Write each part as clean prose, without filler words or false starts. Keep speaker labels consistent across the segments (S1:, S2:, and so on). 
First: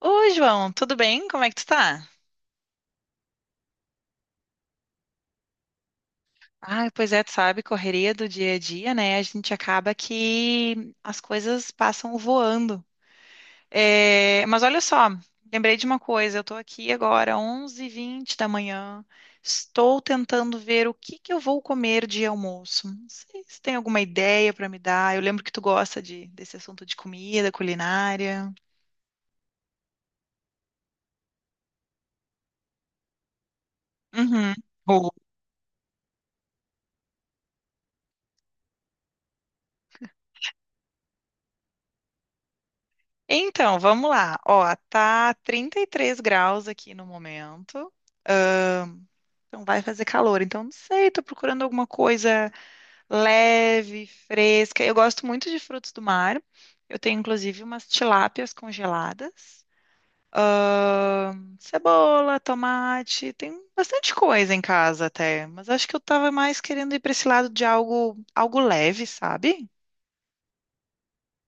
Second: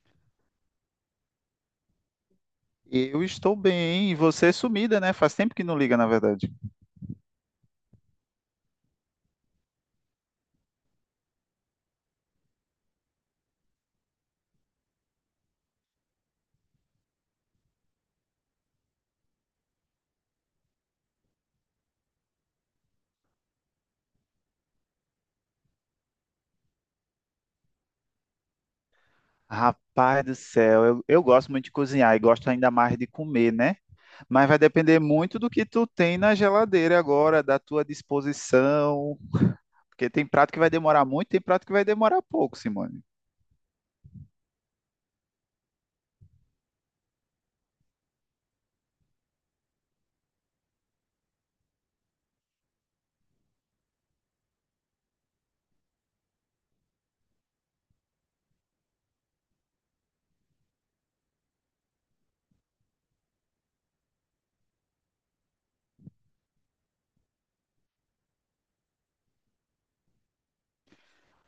S1: Oi, João, tudo bem? Como é que tu tá?
S2: Eu estou bem, e você é sumida, né? Faz tempo que não liga, na verdade.
S1: Ah, pois é, tu sabe, correria do dia a dia, né? A gente acaba que as coisas passam voando. É, mas olha só, lembrei de uma coisa, eu tô aqui agora, onze h 20 da manhã, estou tentando ver o que que eu vou comer de almoço. Não sei se tem alguma ideia pra me dar. Eu lembro que tu gosta desse assunto de comida, culinária.
S2: Rapaz do céu, eu gosto muito de cozinhar e gosto ainda mais de comer, né? Mas
S1: Uhum.
S2: vai depender muito do que tu tem na geladeira agora, da tua disposição, porque tem prato que vai demorar muito, tem prato que vai demorar pouco, Simone.
S1: Então, vamos lá. Ó, tá 33 graus aqui no momento. Ah, então vai fazer calor. Então, não sei, tô procurando alguma coisa leve, fresca. Eu gosto muito de frutos do mar. Eu tenho, inclusive, umas tilápias congeladas. Cebola, tomate, tem bastante coisa em casa até, mas acho que eu tava mais querendo ir para esse lado de algo leve, sabe?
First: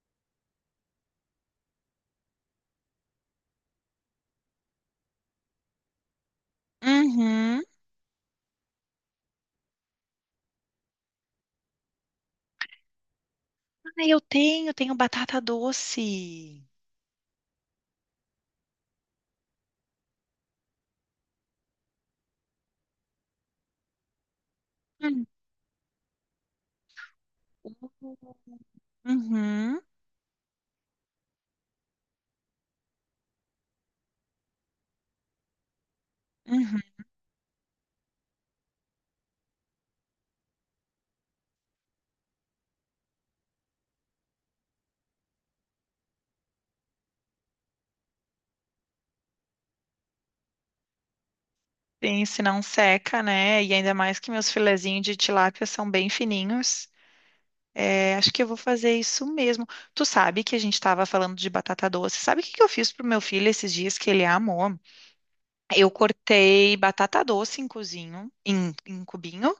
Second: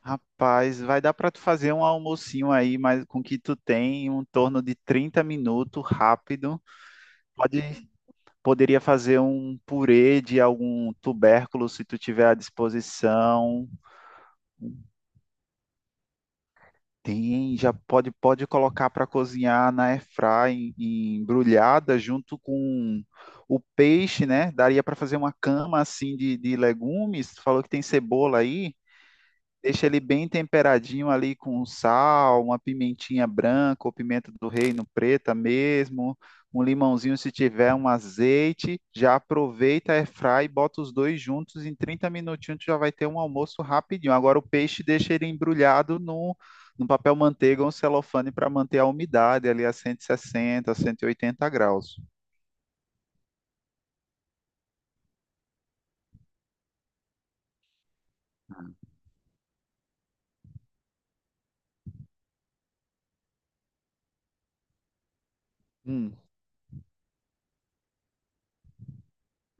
S2: Rapaz, vai dar para tu fazer um almocinho aí, mas com o que tu tem, em um torno de 30 minutos, rápido. Pode,
S1: Uhum.
S2: Poderia fazer um purê de algum tubérculo se tu tiver à disposição.
S1: Ah, eu tenho, tenho batata doce.
S2: Tem, já pode colocar para cozinhar na airfry embrulhada junto com o peixe, né? Daria para fazer uma cama assim de legumes. Tu falou que tem cebola aí.
S1: Uhum,
S2: Deixa ele bem temperadinho ali com sal, uma pimentinha branca ou pimenta do reino preta mesmo, um
S1: uhum.
S2: limãozinho se tiver, um azeite. Já aproveita, airfry e bota os dois juntos. Em 30 minutinhos tu já vai ter um almoço rapidinho. Agora o peixe deixa ele embrulhado no papel manteiga ou um celofane para manter a umidade ali a 160, 180 graus.
S1: Sim, se não seca, né? E ainda mais que meus filezinhos de tilápia são bem fininhos. É, acho que eu vou fazer isso mesmo. Tu sabe que a gente estava falando de batata doce. Sabe o que que eu fiz pro meu filho esses dias que ele amou? Eu
S2: Hum.
S1: cortei batata doce em cozinho, em cubinho.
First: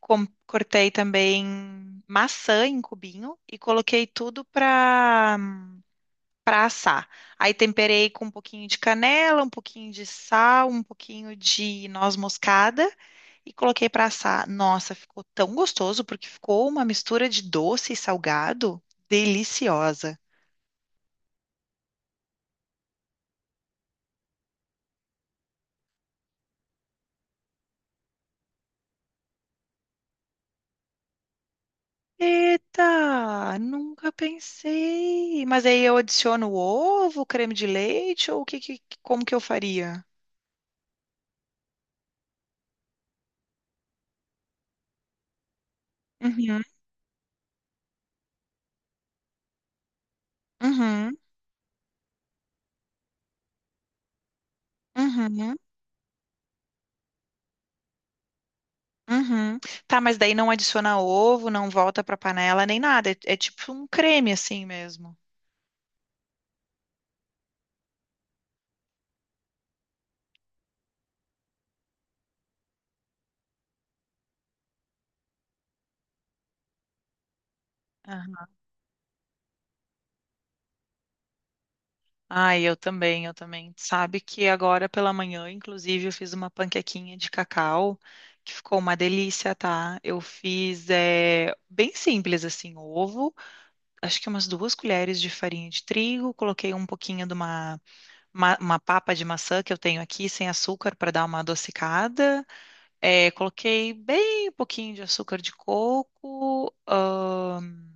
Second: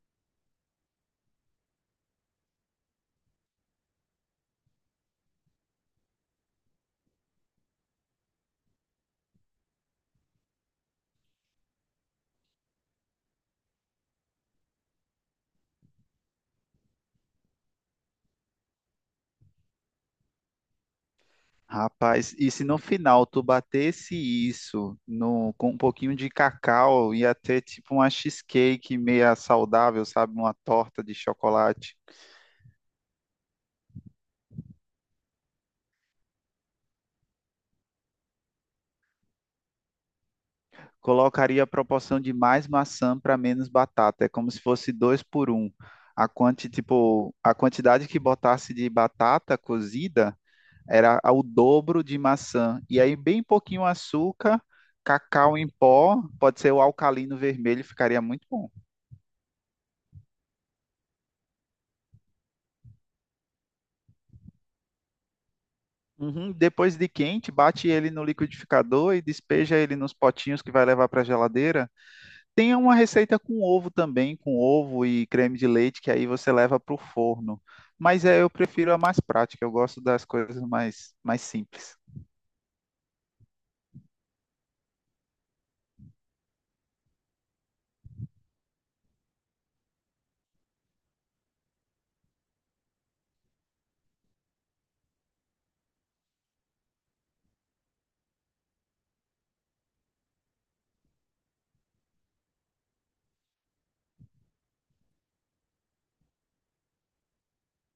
S1: Cortei também maçã em cubinho e coloquei tudo para assar. Aí temperei com um pouquinho de canela, um pouquinho de sal, um pouquinho de noz moscada e coloquei para assar. Nossa, ficou tão gostoso porque ficou uma mistura de doce e salgado deliciosa.
S2: Rapaz, e se no final tu batesse isso no, com um pouquinho de cacau, ia ter tipo uma cheesecake meia saudável, sabe? Uma torta de chocolate.
S1: Eita, nunca pensei. Mas aí eu adiciono ovo, creme de leite ou o que, como que eu faria?
S2: Colocaria a proporção de mais maçã para menos batata. É como se fosse dois por um.
S1: Uhum,
S2: A quantidade que botasse de batata cozida
S1: uhum,
S2: era ao dobro de maçã. E aí, bem pouquinho açúcar,
S1: uhum,
S2: cacau em pó, pode ser o alcalino vermelho, ficaria muito bom.
S1: uhum. Tá, mas daí não adiciona ovo, não volta pra panela nem nada. É, é tipo um creme assim mesmo.
S2: Uhum. Depois de quente, bate ele no liquidificador e despeja ele nos potinhos que vai levar para a geladeira. Tem uma receita com ovo também, com ovo e creme de leite, que aí você leva para o forno.
S1: Aham.
S2: Eu prefiro a mais prática, eu gosto das coisas mais simples.
S1: Ai, eu também, eu também. Sabe que agora pela manhã, inclusive, eu fiz uma panquequinha de cacau que ficou uma delícia, tá? Eu fiz é, bem simples assim, ovo, acho que umas duas colheres de farinha de trigo, coloquei um pouquinho de uma, uma papa de maçã que eu tenho aqui sem açúcar para dar uma adocicada. É, coloquei bem pouquinho de açúcar de coco,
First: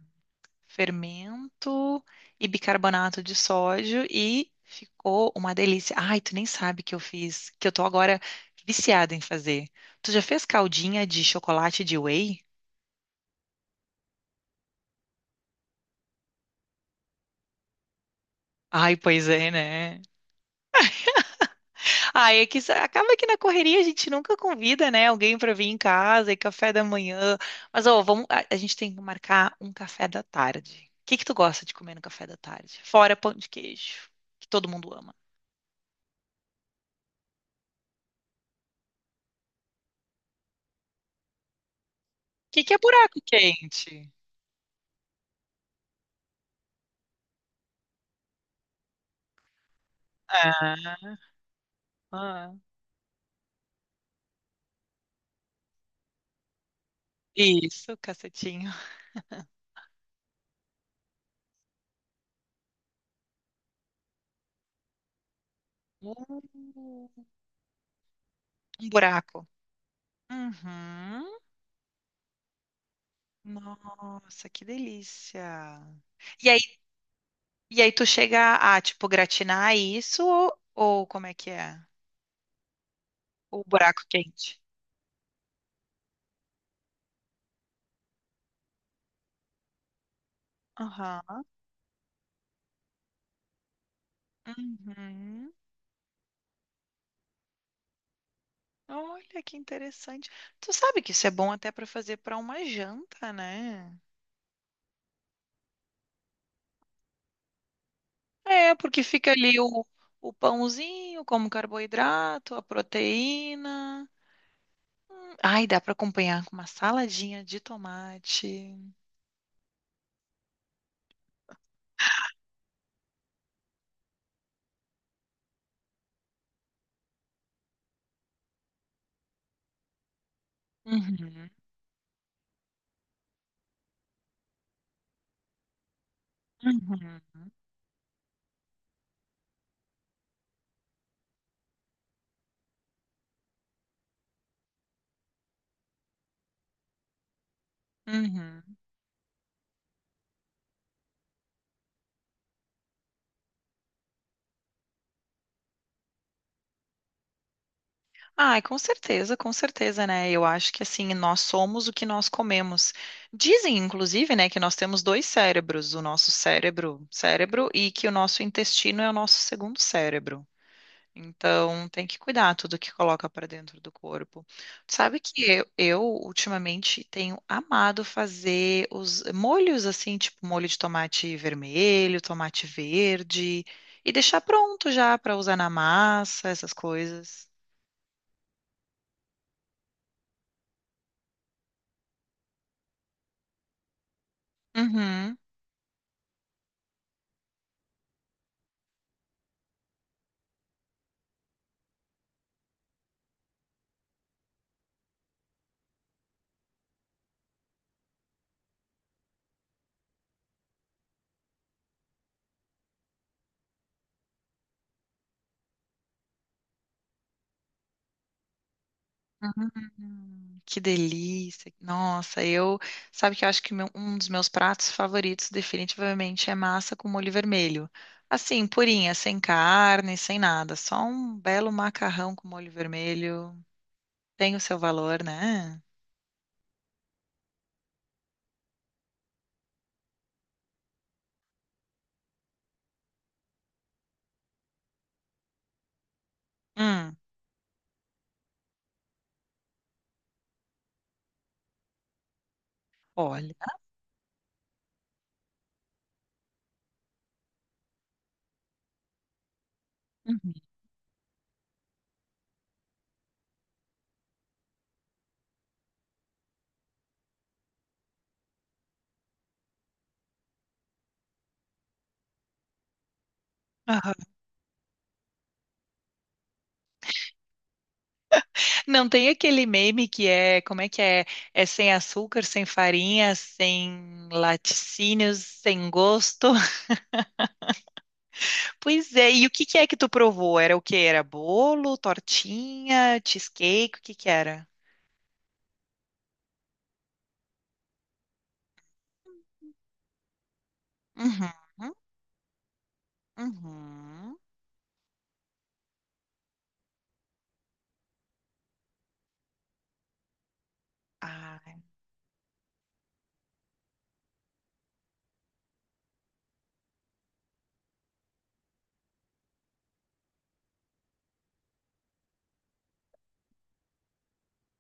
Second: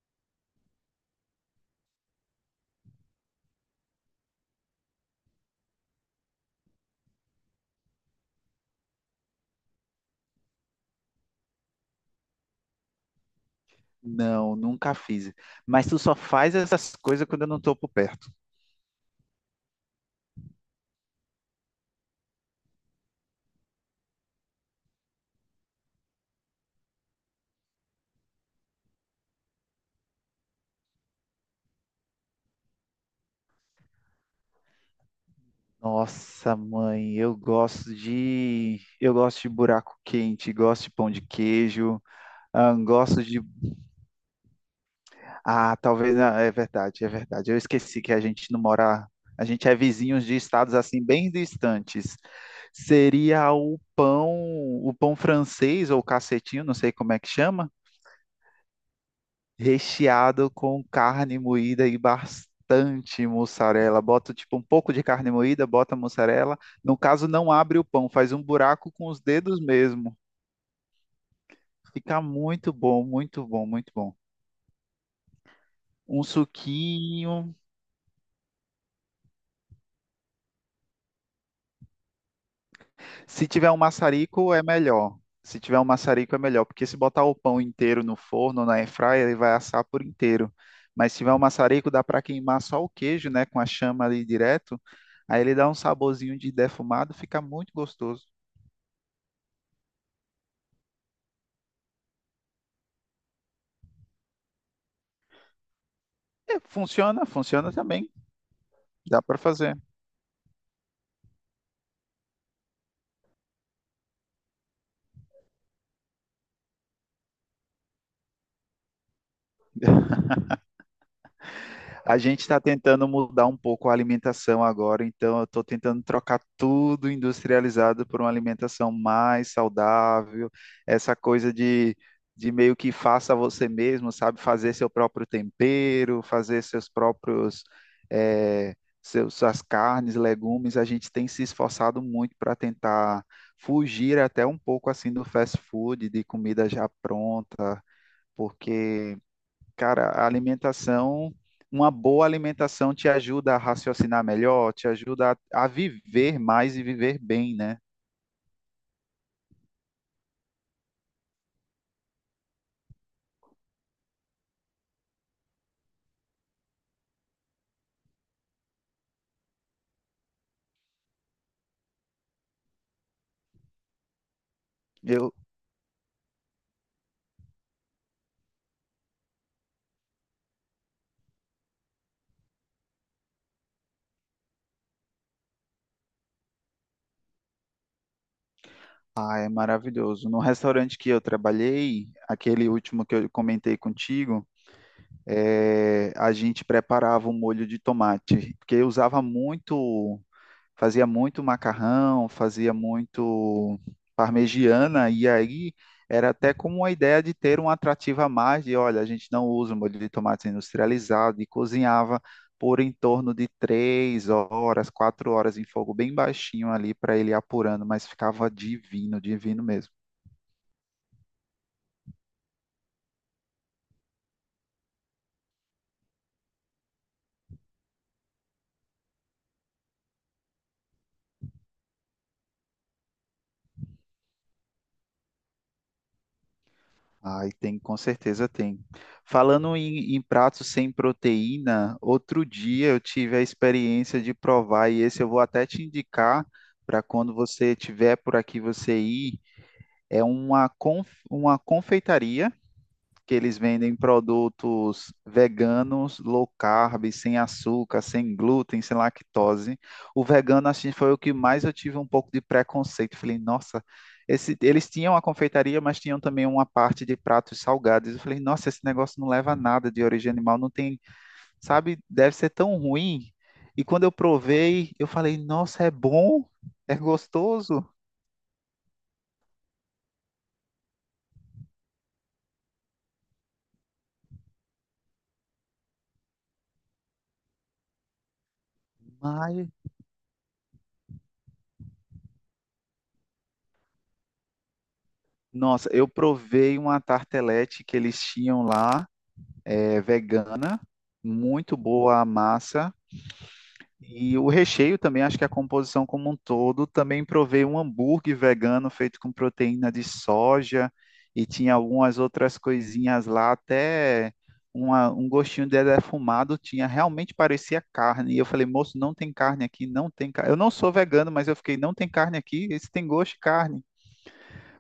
S1: fermento e bicarbonato de sódio e ficou uma delícia. Ai, tu nem sabe que eu fiz, que eu tô agora viciada em fazer. Tu já fez caldinha de chocolate de whey?
S2: Não, nunca fiz. Mas tu só faz essas coisas quando eu não estou por perto.
S1: Ai, pois é, né? Ah, é que acaba que na correria a gente nunca convida, né, alguém para vir em casa e café da manhã. Mas ó, vamos, a gente tem que marcar um café da tarde. O que que tu gosta de comer no café da tarde? Fora pão de queijo, que todo mundo ama.
S2: Nossa, mãe, eu gosto de buraco quente, gosto de pão de queijo,
S1: O que que
S2: ah,
S1: é buraco
S2: gosto de
S1: quente?
S2: É verdade, é verdade. Eu esqueci que a gente não mora, a gente é vizinhos de estados assim
S1: Ah,
S2: bem distantes.
S1: ah,
S2: Seria o pão francês ou cacetinho, não sei como é que chama,
S1: isso, cacetinho.
S2: recheado com carne moída e bastante mussarela. Bota tipo um pouco de carne moída, bota
S1: Uh,
S2: mussarela. No caso, não abre o pão, faz um
S1: Um
S2: buraco com os
S1: buraco.
S2: dedos mesmo.
S1: Uhum.
S2: Fica muito bom, muito bom, muito bom.
S1: Nossa, que delícia.
S2: Um
S1: E aí,
S2: suquinho.
S1: e aí tu chega a, tipo, gratinar isso ou como é que é?
S2: Se
S1: O
S2: tiver um
S1: buraco
S2: maçarico,
S1: quente.
S2: é melhor. Se tiver um maçarico, é melhor, porque se botar o pão inteiro no forno, na airfryer, ele vai assar por inteiro. Mas se tiver um
S1: Aham.
S2: maçarico, dá para queimar só o queijo, né, com a chama ali direto. Aí
S1: Uhum.
S2: ele dá um saborzinho de defumado, fica muito gostoso.
S1: Olha que interessante. Tu sabe que isso é bom até para fazer para uma janta, né?
S2: É, funciona, funciona também.
S1: É, porque
S2: Dá
S1: fica
S2: para
S1: ali
S2: fazer.
S1: o, pãozinho como carboidrato, a proteína. Hum. Ai, dá para acompanhar com uma saladinha de tomate.
S2: A gente está tentando mudar um pouco a alimentação agora, então eu estou tentando trocar tudo industrializado por uma alimentação mais saudável, essa
S1: Uhum.
S2: coisa de meio que faça você mesmo, sabe? Fazer seu próprio tempero, fazer seus
S1: Uhum.
S2: próprios, eh, seus, suas carnes, legumes. A gente tem se esforçado muito para tentar fugir até um pouco assim do fast food, de comida já pronta,
S1: Uhum.
S2: porque cara, a alimentação, uma boa alimentação te ajuda a raciocinar melhor, te ajuda a viver mais e viver bem, né?
S1: Ai, com certeza, né? Eu acho que assim, nós somos o que nós comemos. Dizem, inclusive, né, que nós temos dois cérebros, o nosso cérebro, e que o nosso intestino é o nosso segundo cérebro. Então, tem que cuidar tudo que coloca para dentro do corpo. Sabe
S2: Eu,
S1: que eu ultimamente tenho amado fazer os molhos assim, tipo molho de tomate vermelho, tomate verde, e deixar pronto já para usar na massa, essas coisas.
S2: É maravilhoso. No restaurante que eu trabalhei, aquele último que eu comentei contigo,
S1: Uhum.
S2: é a gente preparava um molho de tomate, porque eu usava muito, fazia muito macarrão, fazia muito parmegiana, e aí era até como uma ideia de ter um atrativo a mais de, olha, a gente não usa molho de tomate industrializado, e cozinhava por em torno de 3 horas, 4 horas em fogo bem baixinho ali para ele ir apurando, mas ficava divino, divino mesmo.
S1: Que delícia. Nossa, eu, sabe que eu acho que um dos meus pratos favoritos definitivamente é massa com molho vermelho. Assim, purinha, sem carne, sem nada, só um belo macarrão com molho vermelho. Tem o seu valor, né?
S2: Ai, tem, com certeza tem. Falando em pratos sem proteína, outro dia eu tive a experiência de provar, e esse eu vou até te indicar para
S1: Hum,
S2: quando você tiver por aqui você ir. É uma confeitaria que
S1: olha.
S2: eles vendem produtos veganos, low carb, sem açúcar, sem glúten, sem lactose. O
S1: Uhum.
S2: vegano, assim, foi o que mais eu tive um pouco de preconceito. Falei, nossa, eles tinham a confeitaria, mas tinham também uma parte de pratos salgados. Eu falei, nossa, esse negócio não leva a nada de origem animal, não tem, sabe, deve ser tão ruim. E quando eu
S1: Aham.
S2: provei, eu falei, nossa, é bom, é gostoso,
S1: Não tem aquele meme que é, como é que é? É sem açúcar, sem farinha, sem laticínios, sem gosto. Pois é, e o que
S2: mas...
S1: que é que tu provou? Era o que? Era bolo, tortinha, cheesecake? O que que era?
S2: Nossa, eu provei uma tartelete que eles tinham lá, vegana, muito
S1: Uhum,
S2: boa a massa.
S1: uhum.
S2: E o recheio também, acho que a composição como um todo, também provei um hambúrguer vegano feito com proteína de soja e tinha
S1: Ai,
S2: algumas outras coisinhas lá, até um gostinho de defumado tinha, realmente parecia carne. E eu falei, moço, não tem carne aqui, não tem carne. Eu não sou vegano, mas eu fiquei, não tem carne aqui, esse tem gosto de carne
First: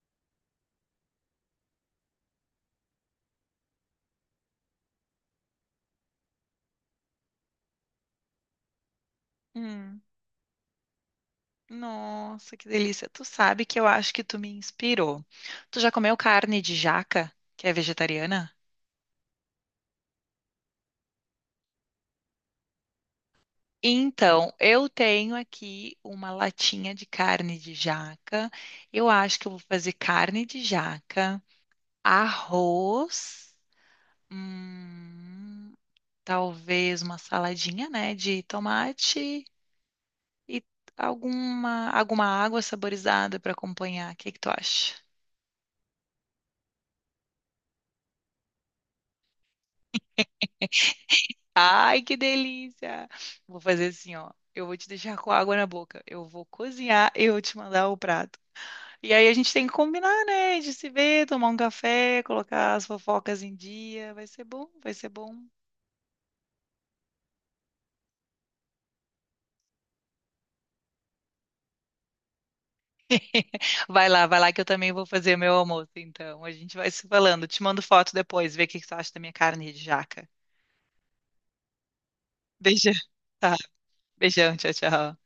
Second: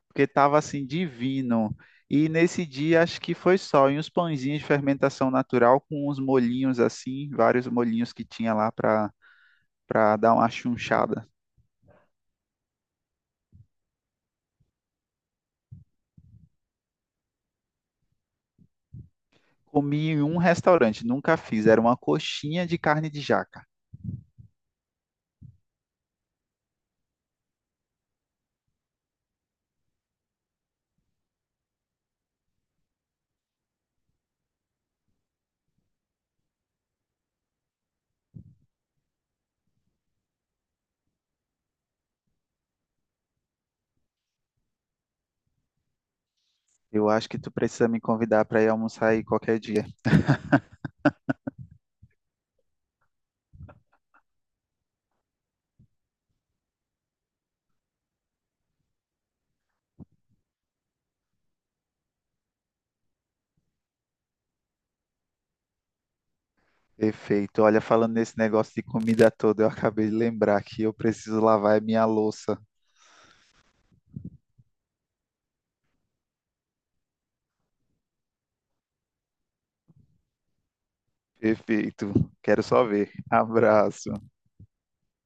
S2: porque estava assim divino. E nesse dia acho que foi só, e uns pãezinhos de fermentação natural com uns molhinhos assim, vários molhinhos que tinha lá
S1: hum.
S2: para dar uma chunchada.
S1: Nossa, que delícia. Tu sabe que eu acho que tu me inspirou. Tu já comeu carne de jaca, que é vegetariana?
S2: Comi em um restaurante, nunca fiz, era uma coxinha de carne de jaca.
S1: Então, eu tenho aqui uma latinha de carne de jaca. Eu acho que eu vou fazer carne de jaca, arroz. Hum, talvez uma saladinha, né, de tomate e alguma água saborizada para acompanhar. O que que tu acha?
S2: Eu acho que tu precisa me convidar para ir almoçar aí qualquer dia.
S1: Ai, que delícia! Vou fazer assim, ó. Eu vou te deixar com água na boca. Eu vou cozinhar e eu vou te mandar o prato. E aí a gente tem que combinar, né? De se ver, tomar um café, colocar as fofocas em dia. Vai ser bom, vai ser bom.
S2: Perfeito. Olha, falando nesse negócio de comida toda, eu acabei de lembrar que eu preciso lavar a minha louça.
S1: Vai lá que eu também vou fazer meu almoço, então. A gente vai se falando. Te mando foto depois, ver o que que tu acha da minha carne de jaca.
S2: Perfeito. Quero só
S1: Beijo.
S2: ver.
S1: Tá.
S2: Abraço.
S1: Beijão, tchau, tchau.